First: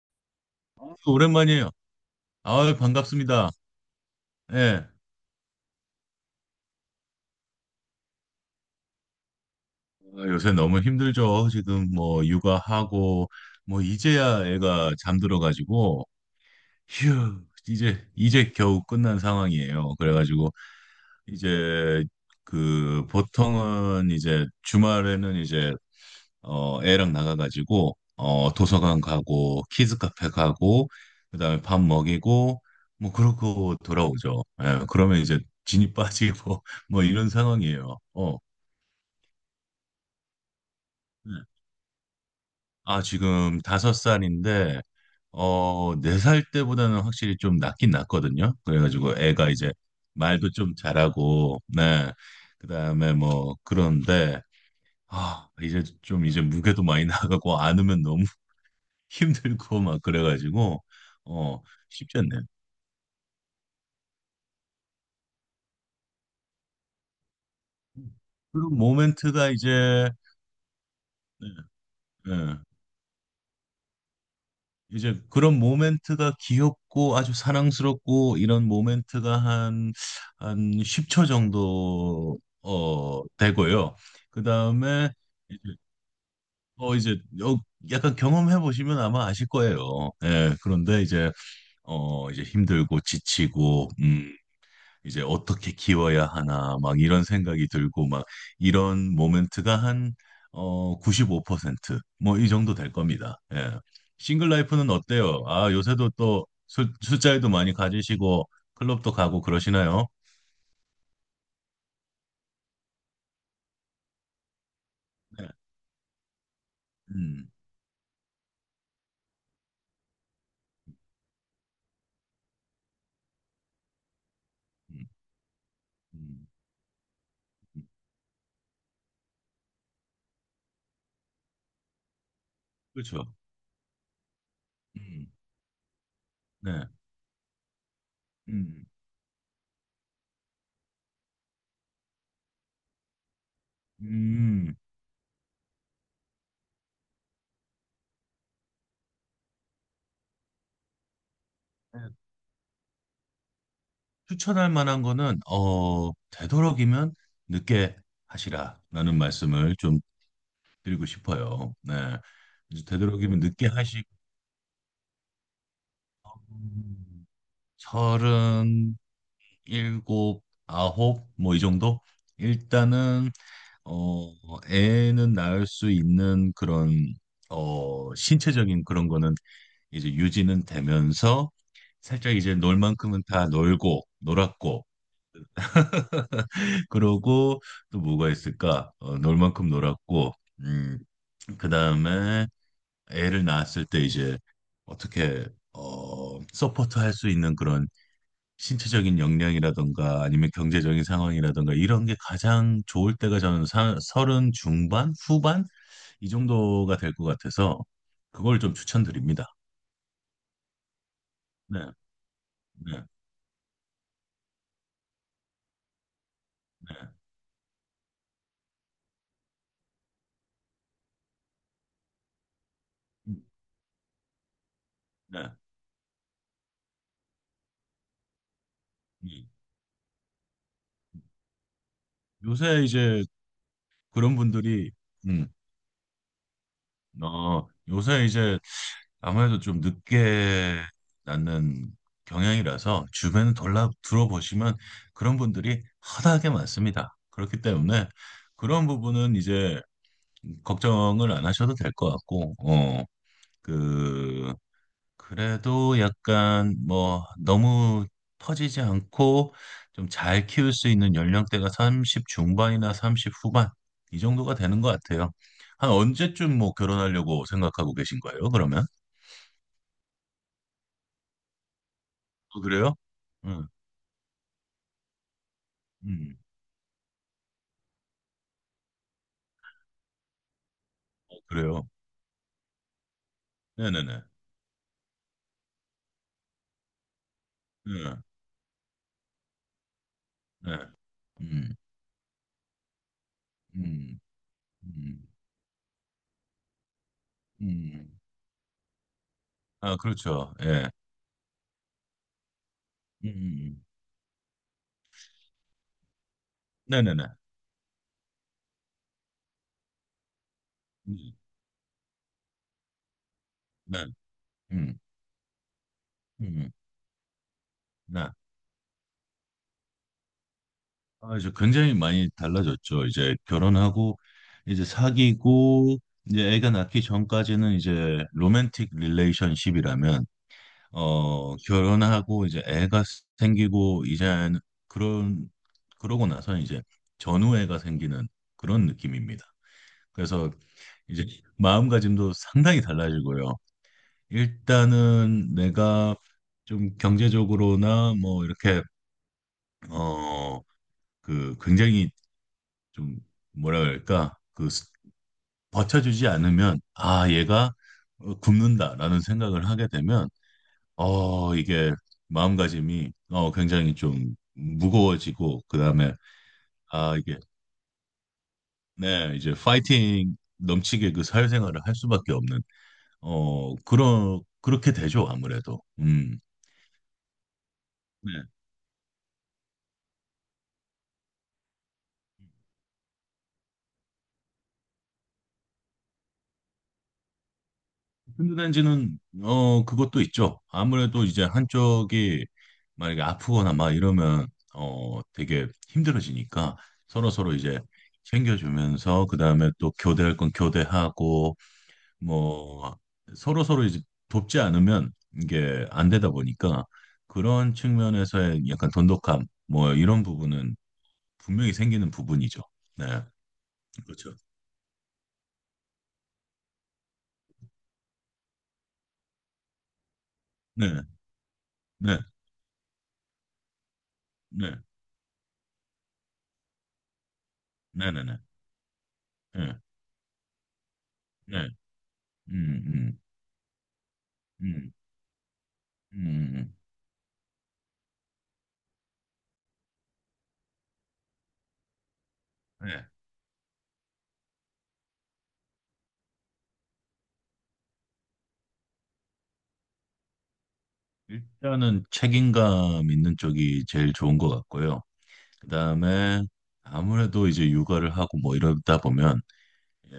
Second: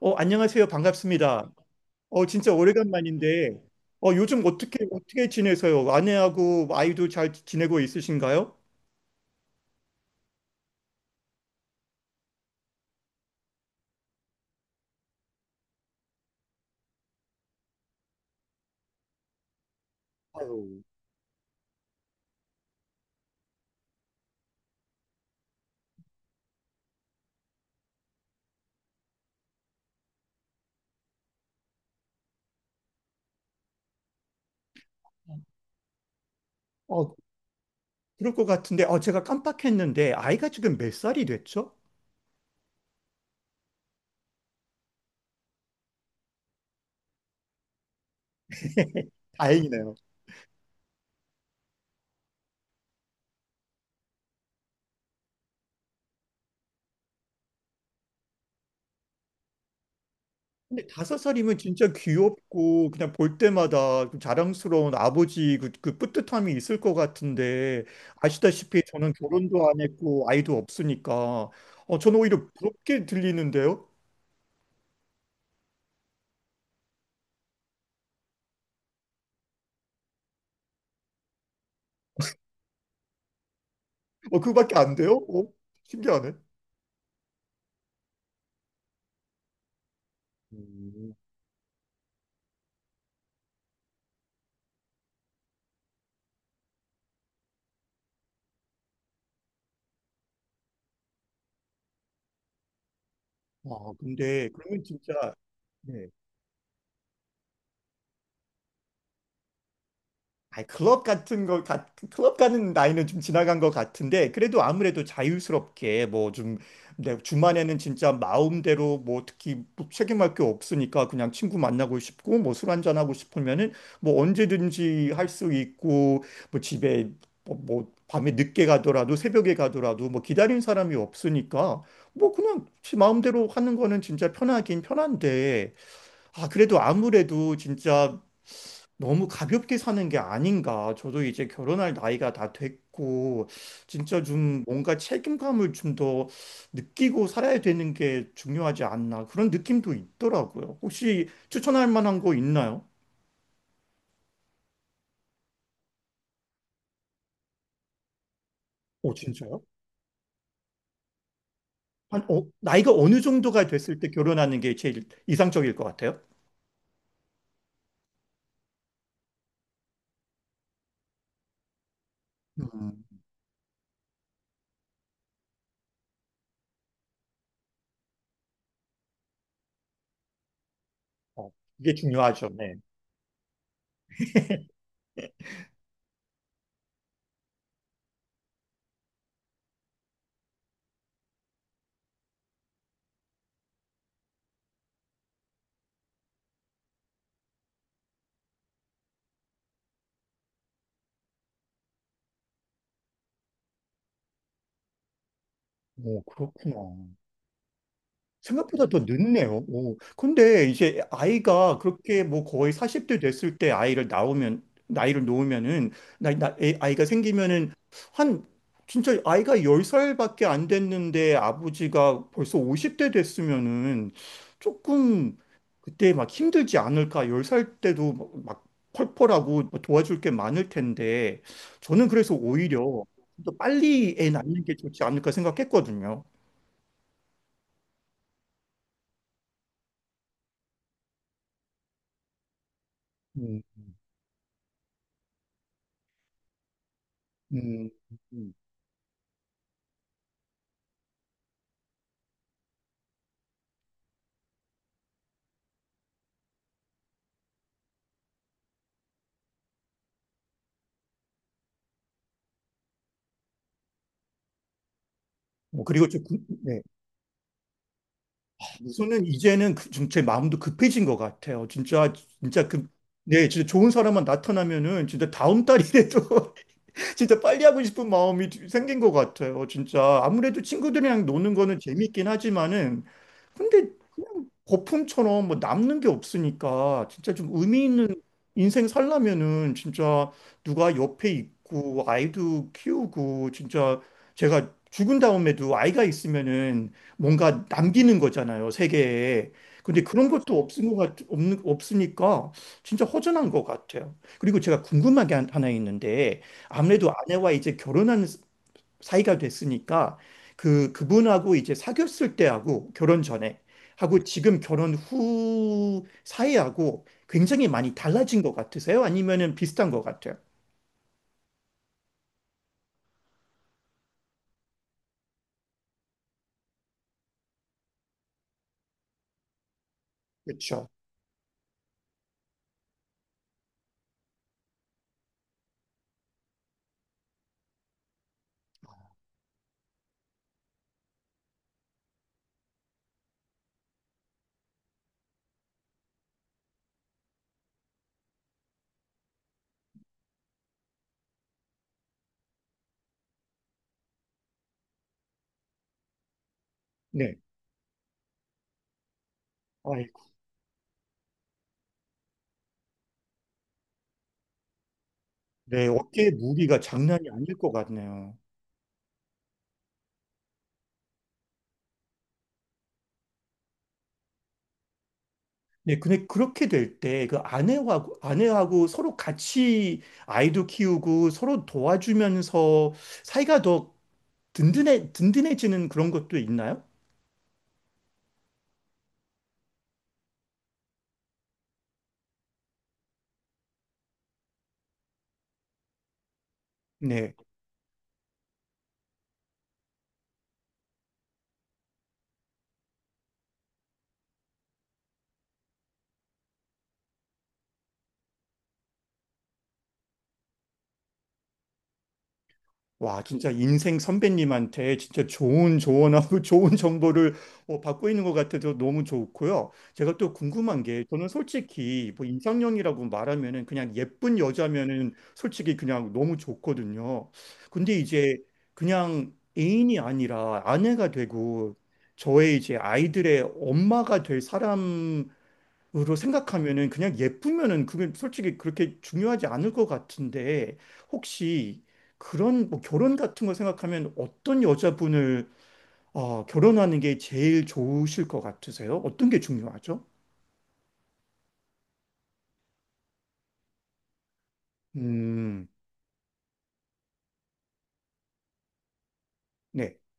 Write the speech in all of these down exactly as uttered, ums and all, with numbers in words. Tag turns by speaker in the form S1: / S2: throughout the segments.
S1: 어, 안녕하세요.
S2: 그
S1: 반갑습니다.
S2: 오랜만이에요.
S1: 어, 진짜
S2: 아, 반갑습니다.
S1: 오래간만인데, 어, 요즘 어떻게,
S2: 예.
S1: 어떻게 지내세요? 아내하고 아이도 잘 지내고 있으신가요?
S2: 아, 요새 너무 힘들죠. 지금 뭐 육아하고 뭐 이제야 애가 잠들어 가지고 휴, 이제 이제 겨우 끝난 상황이에요. 그래 가지고
S1: 아유,
S2: 이제 그 보통은 이제 주말에는 이제 어, 애랑 나가가지고, 어, 도서관 가고, 키즈 카페 가고, 그다음에 밥 먹이고, 뭐, 그러고 돌아오죠. 예, 그러면 이제 진이 빠지고, 뭐,
S1: 어,
S2: 이런 상황이에요.
S1: 그럴
S2: 어.
S1: 것 같은데, 어, 제가 깜빡했는데, 아이가 지금 몇 살이
S2: 네.
S1: 됐죠?
S2: 아, 지금 다섯 살인데, 어, 네 살 때보다는 확실히 좀 낫긴 낫거든요. 그래가지고 애가 이제
S1: 다행이네요.
S2: 말도 좀 잘하고, 네. 그다음에 뭐, 그런데, 아, 이제 좀 이제 무게도 많이 나가고, 안으면 너무 힘들고 막 그래가지고
S1: 근데 다섯 살이면
S2: 어
S1: 진짜
S2: 쉽지 않네.
S1: 귀엽고, 그냥 볼 때마다 그 자랑스러운 아버지 그, 그 뿌듯함이 있을 것 같은데,
S2: 그런
S1: 아시다시피 저는
S2: 모멘트가
S1: 결혼도 안
S2: 이제
S1: 했고, 아이도
S2: 예,
S1: 없으니까, 어, 저는 오히려
S2: 예.
S1: 부럽게 들리는데요?
S2: 이제 그런 모멘트가 귀엽고 아주 사랑스럽고 이런 모멘트가 한 한 십 초 정도 어 되고요.
S1: 어,
S2: 그
S1: 그거밖에 안
S2: 다음에
S1: 돼요? 어?
S2: 이제
S1: 신기하네.
S2: 어 이제 어, 약간 경험해 보시면 아마 아실 거예요. 예, 그런데
S1: 음,
S2: 이제 어 이제 힘들고 지치고 음 이제 어떻게 키워야 하나 막 이런 생각이 들고 막 이런 모멘트가 한 어 구십오 퍼센트 뭐 이 정도 될 겁니다. 예.
S1: 아, 근데
S2: 싱글
S1: 그러면
S2: 라이프는
S1: 진짜
S2: 어때요? 아,
S1: 네.
S2: 요새도 또 술, 술자리도 많이 가지시고 클럽도 가고 그러시나요?
S1: 아, 클럽 같은 거, 가, 클럽 가는 나이는 좀 지나간 것 같은데, 그래도 아무래도
S2: 네.
S1: 자유스럽게, 뭐 좀, 내
S2: 음.
S1: 주말에는 진짜 마음대로, 뭐 특히 뭐 책임할 게 없으니까 그냥 친구 만나고 싶고, 뭐 술 한잔하고 싶으면은, 뭐
S2: 음.
S1: 언제든지 할 수 있고,
S2: 음.
S1: 뭐 집에, 뭐, 뭐 밤에 늦게 가더라도, 새벽에 가더라도, 뭐 기다린 사람이 없으니까, 뭐 그냥 지
S2: 그렇죠.
S1: 마음대로 하는 거는 진짜 편하긴
S2: 음.
S1: 편한데, 아, 그래도
S2: 네.
S1: 아무래도 진짜
S2: 음.
S1: 너무 가볍게 사는 게 아닌가. 저도 이제 결혼할 나이가 다 됐고, 진짜 좀
S2: 음.
S1: 뭔가 책임감을 좀 더 느끼고 살아야 되는 게 중요하지 않나. 그런 느낌도 있더라고요. 혹시 추천할
S2: 네.
S1: 만한 거 있나요?
S2: 추천할 만한 거는 어 되도록이면 늦게
S1: 오,
S2: 하시라라는
S1: 진짜요?
S2: 말씀을 좀 드리고 싶어요. 네.
S1: 한, 어,
S2: 이제
S1: 나이가 어느
S2: 되도록이면
S1: 정도가
S2: 늦게
S1: 됐을 때
S2: 하시고
S1: 결혼하는 게 제일 이상적일 것 같아요?
S2: 서른 일곱 아홉 뭐 이 정도
S1: 음.
S2: 일단은 어 애는 낳을 수 있는 그런 어 신체적인 그런 거는 이제 유지는
S1: 어,
S2: 되면서
S1: 이게
S2: 살짝
S1: 중요하죠.
S2: 이제
S1: 네.
S2: 놀 만큼은 다 놀고 놀았고 그러고 또 뭐가 있을까? 어, 놀 만큼 놀았고 음 그다음에 애를 낳았을 때 이제 어떻게 어 서포트 할 수 있는 그런 신체적인 역량이라든가 아니면 경제적인 상황이라든가 이런 게 가장 좋을 때가 저는 사- 서른 중반 후반
S1: 오,
S2: 이
S1: 그렇구나.
S2: 정도가 될 것 같아서 그걸 좀
S1: 생각보다 더
S2: 추천드립니다.
S1: 늦네요. 오. 근데 이제 아이가
S2: 네,
S1: 그렇게 뭐 거의
S2: 네,
S1: 사십 대 됐을 때 아이를 낳으면, 나이를 놓으면은, 나, 나, 애-
S2: 네,
S1: 아이가 생기면은 한, 진짜 아이가 열 살밖에 안 됐는데 아버지가 벌써 오십 대
S2: 음,
S1: 됐으면은 조금
S2: 네.
S1: 그때 막 힘들지 않을까. 열 살 때도 막, 막
S2: 음.
S1: 펄펄하고 뭐 도와줄 게 많을 텐데 저는 그래서
S2: 요새
S1: 오히려
S2: 이제
S1: 더 빨리 애
S2: 그런
S1: 낳는 게
S2: 분들이
S1: 좋지 않을까
S2: 음,
S1: 생각했거든요.
S2: 어, 요새 이제 아무래도 좀 늦게 낳는 경향이라서 주변에
S1: 음,
S2: 돌아 들어보시면 그런 분들이 허다하게 많습니다. 그렇기
S1: 음.
S2: 때문에 그런 부분은 이제 걱정을 안 하셔도 될 것 같고, 어, 그, 그래도 약간 뭐 너무 터지지 않고 좀 잘 키울 수 있는 연령대가 삼십 중반이나 삼십 후반 이 정도가 되는 것 같아요.
S1: 뭐
S2: 한
S1: 그리고 저 구-
S2: 언제쯤 뭐
S1: 네.
S2: 결혼하려고 생각하고 계신 거예요, 그러면?
S1: 저는 이제는 그, 좀 제 마음도 급해진 것 같아요. 진짜
S2: 어,
S1: 진짜 그
S2: 그래요?
S1: 네, 진짜
S2: 응.
S1: 좋은 사람만 나타나면은 진짜 다음
S2: 음.
S1: 달이라도 진짜 빨리 하고 싶은 마음이 생긴 것 같아요. 진짜 아무래도 친구들이랑
S2: 어,
S1: 노는 거는
S2: 그래요.
S1: 재밌긴 하지만은 근데
S2: 네네네.
S1: 그냥 거품처럼 뭐 남는 게 없으니까 진짜 좀 의미 있는
S2: 네.
S1: 인생 살려면은 진짜
S2: 네.
S1: 누가 옆에
S2: 음.
S1: 있고 아이도 키우고 진짜
S2: 음.
S1: 제가 죽은
S2: 음.
S1: 다음에도 아이가 있으면은 뭔가 남기는
S2: 음.
S1: 거잖아요, 세계에.
S2: 아,
S1: 근데 그런
S2: 그렇죠.
S1: 것도 없은
S2: 예.
S1: 것 같, 없는, 없으니까 진짜
S2: 음. 음.
S1: 허전한 것
S2: 음.
S1: 같아요. 그리고 제가 궁금한 게 한- 하나 있는데 아무래도
S2: 네네네.
S1: 아내와 이제 결혼한 사이가 됐으니까 그
S2: 음.
S1: 그분하고 이제 사귀었을 때하고 결혼 전에
S2: 네.
S1: 하고 지금 결혼
S2: 음.
S1: 후
S2: 음. 음.
S1: 사이하고 굉장히 많이
S2: 네.
S1: 달라진 것 같으세요? 아니면은 비슷한 것 같아요?
S2: 아, 이제 굉장히 많이 달라졌죠. 이제 결혼하고 이제 사귀고 이제 애가 낳기 전까지는 이제 로맨틱 릴레이션십이라면
S1: 그렇죠.
S2: 어, 결혼하고 이제 애가 생기고 이제 그런 그러고 나서 이제 전우애가 생기는 그런 느낌입니다. 그래서 이제 마음가짐도 상당히 달라지고요. 일단은 내가 좀 경제적으로나 뭐 이렇게 어 그 굉장히 좀 뭐라 그럴까 그 스- 버텨주지 않으면 아
S1: 네.
S2: 얘가 어, 굶는다라는 생각을 하게
S1: 아이고,
S2: 되면 어 이게 마음가짐이 어 굉장히 좀 무거워지고
S1: 네,
S2: 그다음에
S1: 어깨에 무리가
S2: 아
S1: 장난이
S2: 이게
S1: 아닐 것 같네요.
S2: 네 이제 파이팅 넘치게 그 사회생활을 할 수밖에 없는 어, 그러, 그렇게 되죠, 아무래도.
S1: 네, 근데
S2: 음.
S1: 그렇게 될 때 그 아내하고
S2: 네.
S1: 아내하고 서로 같이 아이도 키우고 서로 도와주면서 사이가 더 든든해 든든해지는 그런 것도 있나요?
S2: 든든한지는, 어, 그것도 있죠. 아무래도 이제 한쪽이 만약에 아프거나 막 이러면, 어, 되게 힘들어지니까
S1: 네.
S2: 서로서로 이제 챙겨주면서, 그 다음에 또 교대할 건 교대하고, 뭐, 서로서로 이제 돕지 않으면 이게 안 되다 보니까 그런 측면에서의 약간 돈독함, 뭐, 이런 부분은 분명히 생기는 부분이죠. 네.
S1: 와, 진짜 인생
S2: 그렇죠.
S1: 선배님한테 진짜 좋은 조언하고 좋은 정보를 어, 받고 있는 것 같아서 너무 좋고요. 제가 또 궁금한
S2: 네.
S1: 게 저는 솔직히
S2: 네.
S1: 뭐 이상형이라고 말하면은 그냥 예쁜
S2: 네,
S1: 여자면은 솔직히 그냥 너무 좋거든요. 근데 이제
S2: 네네네.
S1: 그냥
S2: 네,
S1: 애인이 아니라 아내가
S2: 네,
S1: 되고 저의 이제
S2: 음, 음,
S1: 아이들의 엄마가 될
S2: 음,
S1: 사람이 으로
S2: 음,
S1: 생각하면은 그냥 예쁘면은 그게 솔직히 그렇게 중요하지 않을 것 같은데 혹시 그런 뭐
S2: 네.
S1: 결혼 같은 거 생각하면 어떤 여자분을 어, 결혼하는 게 제일 좋으실 것 같으세요? 어떤 게 중요하죠?
S2: 일단은 책임감 있는 쪽이 제일 좋은 것 같고요.
S1: 음,
S2: 그 다음에 아무래도 이제 육아를 하고 뭐 이러다 보면
S1: 네.
S2: 예,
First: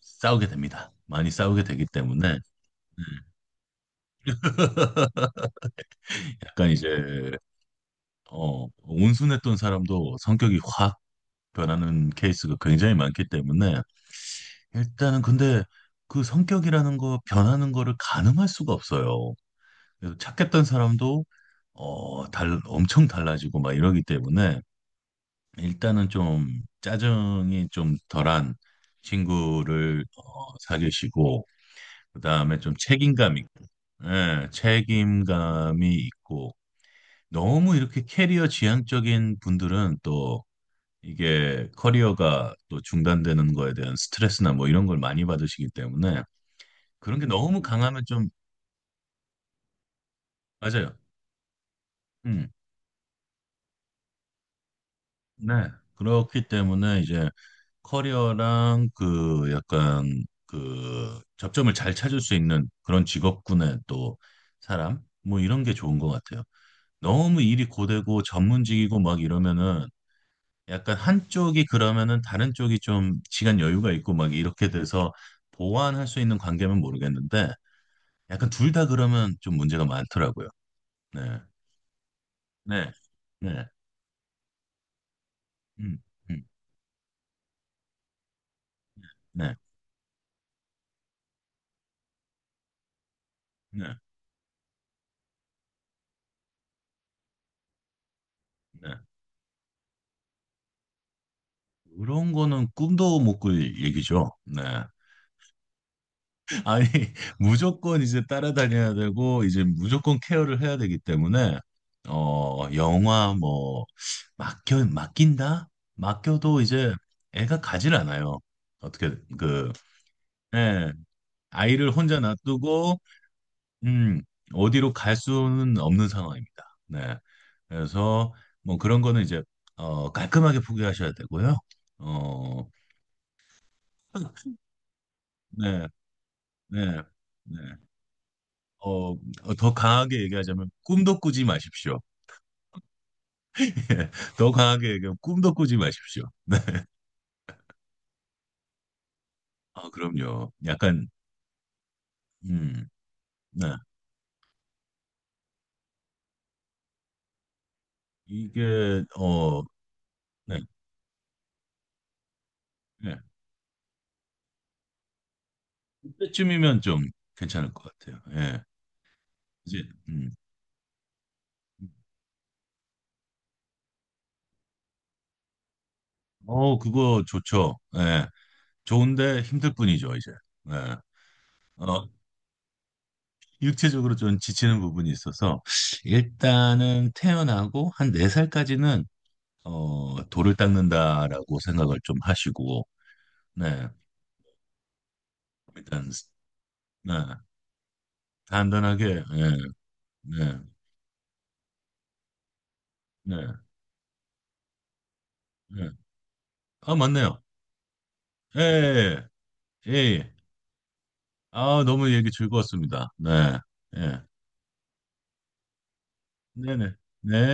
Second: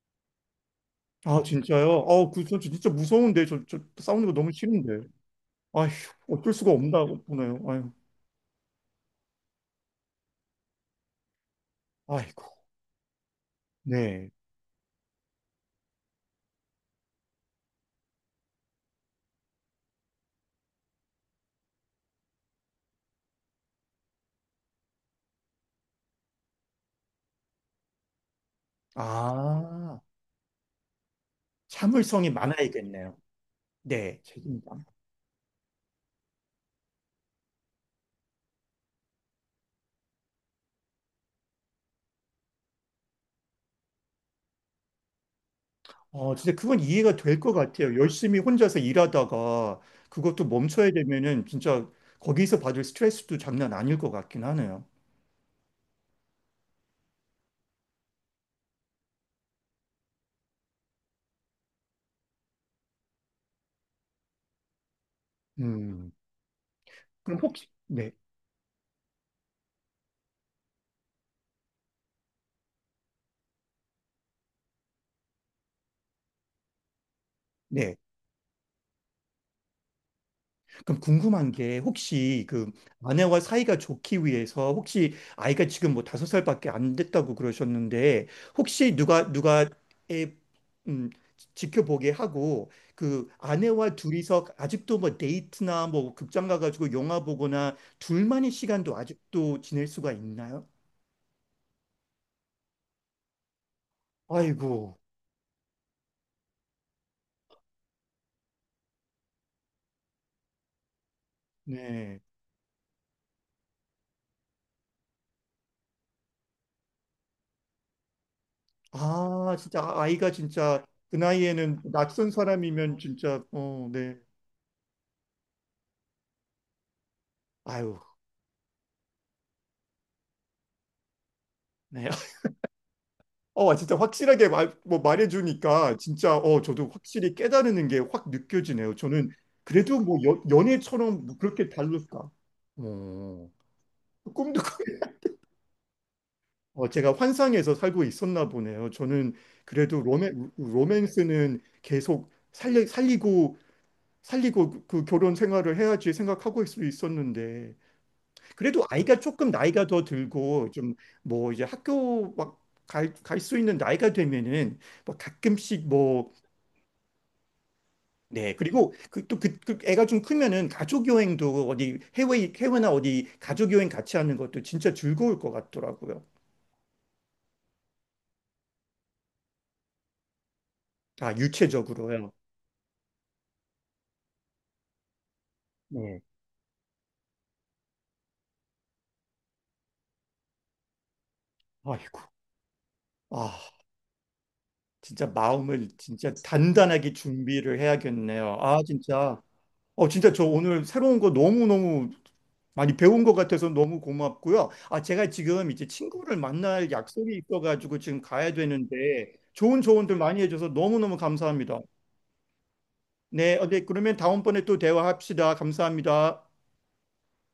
S2: 싸우게 됩니다. 많이
S1: 아,
S2: 싸우게 되기
S1: 진짜요? 어,
S2: 때문에 네.
S1: 그, 저 진짜 무서운데. 저, 저 싸우는 거 너무 싫은데. 아휴, 어쩔
S2: 약간
S1: 수가
S2: 이제
S1: 없나 보네요. 아유,
S2: 어, 온순했던 사람도 성격이 확 변하는
S1: 아이고.
S2: 케이스가 굉장히 많기 때문에
S1: 네.
S2: 일단은 근데 그 성격이라는 거 변하는 거를 가늠할 수가 없어요. 그래서 착했던 사람도 어, 달, 엄청 달라지고 막 이러기 때문에 일단은 좀 짜증이 좀 덜한
S1: 아,
S2: 친구를 어, 사귀시고
S1: 참을성이
S2: 그다음에 좀
S1: 많아야겠네요.
S2: 책임감 있고
S1: 네.
S2: 예,
S1: 책임.
S2: 책임감이 있고 너무 이렇게 캐리어 지향적인 분들은 또 이게 커리어가 또 중단되는 거에 대한 스트레스나 뭐 이런 걸 많이 받으시기 때문에
S1: 어, 진짜 그건 이해가
S2: 그런 게
S1: 될 것
S2: 너무
S1: 같아요.
S2: 강하면 좀
S1: 열심히 혼자서 일하다가 그것도 멈춰야
S2: 맞아요.
S1: 되면은 진짜
S2: 음,
S1: 거기서 받을 스트레스도 장난 아닐 것 같긴 하네요.
S2: 네. 그렇기 때문에 이제 커리어랑 그 약간 그 접점을 잘 찾을 수 있는 그런 직업군의 또 사람 뭐 이런 게 좋은 것
S1: 음.
S2: 같아요.
S1: 그럼
S2: 너무
S1: 혹시,
S2: 일이
S1: 네,
S2: 고되고 전문직이고 막 이러면은 약간 한쪽이 그러면은 다른 쪽이 좀 시간 여유가 있고 막 이렇게 돼서 보완할 수 있는 관계면 모르겠는데
S1: 네.
S2: 약간 둘 다 그러면 좀 문제가 많더라고요.
S1: 그럼
S2: 네.
S1: 궁금한 게 혹시 그
S2: 네.
S1: 아내와
S2: 네.
S1: 사이가 좋기 위해서 혹시 아이가 지금
S2: 음.
S1: 뭐 다섯
S2: 음.
S1: 살밖에 안 됐다고 그러셨는데 혹시 누가
S2: 네.
S1: 누가 애 음, 지켜보게 하고 그
S2: 네.
S1: 아내와 둘이서 아직도 뭐 데이트나 뭐 극장 가가지고 영화 보거나 둘만의
S2: 네.
S1: 시간도 아직도 지낼 수가 있나요?
S2: 그런 거는 꿈도 못 꿀 얘기죠. 네.
S1: 아이고,
S2: 아니, 무조건 이제 따라다녀야 되고, 이제 무조건 케어를 해야 되기 때문에,
S1: 네.
S2: 어, 영화 뭐, 맡겨, 맡긴다? 맡겨도 이제 애가 가질 않아요. 어떻게,
S1: 아,
S2: 그,
S1: 진짜 아- 아이가 진짜
S2: 예,
S1: 그 나이에는
S2: 아이를 혼자
S1: 낯선 사람이면
S2: 놔두고,
S1: 진짜 어, 네.
S2: 음, 어디로 갈 수는 없는 상황입니다. 네.
S1: 아유,
S2: 그래서, 뭐 그런 거는 이제, 어, 깔끔하게 포기하셔야 되고요.
S1: 네.
S2: 어,
S1: 어, 진짜 확실하게 말, 뭐
S2: 네,
S1: 말해주니까 진짜 어, 저도
S2: 네,
S1: 확실히
S2: 네.
S1: 깨달는 게 확 느껴지네요.
S2: 어,
S1: 저는
S2: 더
S1: 그래도 뭐
S2: 강하게
S1: 연,
S2: 얘기하자면, 꿈도
S1: 연애처럼 뭐
S2: 꾸지
S1: 그렇게
S2: 마십시오.
S1: 다를까? 어,
S2: 예, 더
S1: 꿈도
S2: 강하게 얘기하면
S1: 꾸게.
S2: 꿈도 꾸지 마십시오.
S1: 어, 제가 환상에서 살고 있었나 보네요. 저는
S2: 아,
S1: 그래도 로맨,
S2: 그럼요. 약간,
S1: 로맨스는 계속 살리,
S2: 음,
S1: 살리고
S2: 네.
S1: 살리고 그 그 결혼 생활을 해야지 생각하고 있을 수 있었는데 그래도
S2: 이게,
S1: 아이가 조금
S2: 어,
S1: 나이가 더
S2: 네,
S1: 들고 좀 뭐 이제 학교 막 갈,
S2: 네.
S1: 갈 수 있는 나이가 되면은 뭐 가끔씩 뭐
S2: 그때쯤이면 좀 괜찮을 것 같아요.
S1: 네,
S2: 예.
S1: 그리고 그, 또 그, 그
S2: 이제,
S1: 애가 좀
S2: 음.
S1: 크면은 가족 여행도 어디 해외, 해외나 어디 가족 여행 같이 하는 것도 진짜 즐거울 것 같더라고요.
S2: 어, 그거 좋죠. 예. 좋은데 힘들 뿐이죠, 이제. 예.
S1: 아,
S2: 어,
S1: 유체적으로요.
S2: 육체적으로 좀 지치는 부분이 있어서,
S1: 네.
S2: 일단은 태어나고 한 네살까지는 어, 돌을 닦는다라고 생각을 좀
S1: 아이고,
S2: 하시고,
S1: 아,
S2: 네.
S1: 진짜 마음을
S2: 일단,
S1: 진짜 단단하게
S2: 네.
S1: 준비를 해야겠네요. 아,
S2: 단단하게,
S1: 진짜.
S2: 예.
S1: 어, 진짜 저
S2: 네.
S1: 오늘 새로운 거 너무너무 많이 배운 것
S2: 네.
S1: 같아서 너무 고맙고요. 아, 제가 지금 이제
S2: 네.
S1: 친구를 만날
S2: 아,
S1: 약속이
S2: 맞네요.
S1: 있어가지고 지금 가야 되는데
S2: 예.
S1: 좋은
S2: 예. 예.
S1: 조언들
S2: 예.
S1: 많이 해줘서 너무너무 감사합니다.
S2: 아, 너무 얘기 즐거웠습니다.
S1: 네,
S2: 네.
S1: 어, 네, 그러면
S2: 예.
S1: 다음번에 또 대화합시다. 감사합니다.
S2: 네네. 네.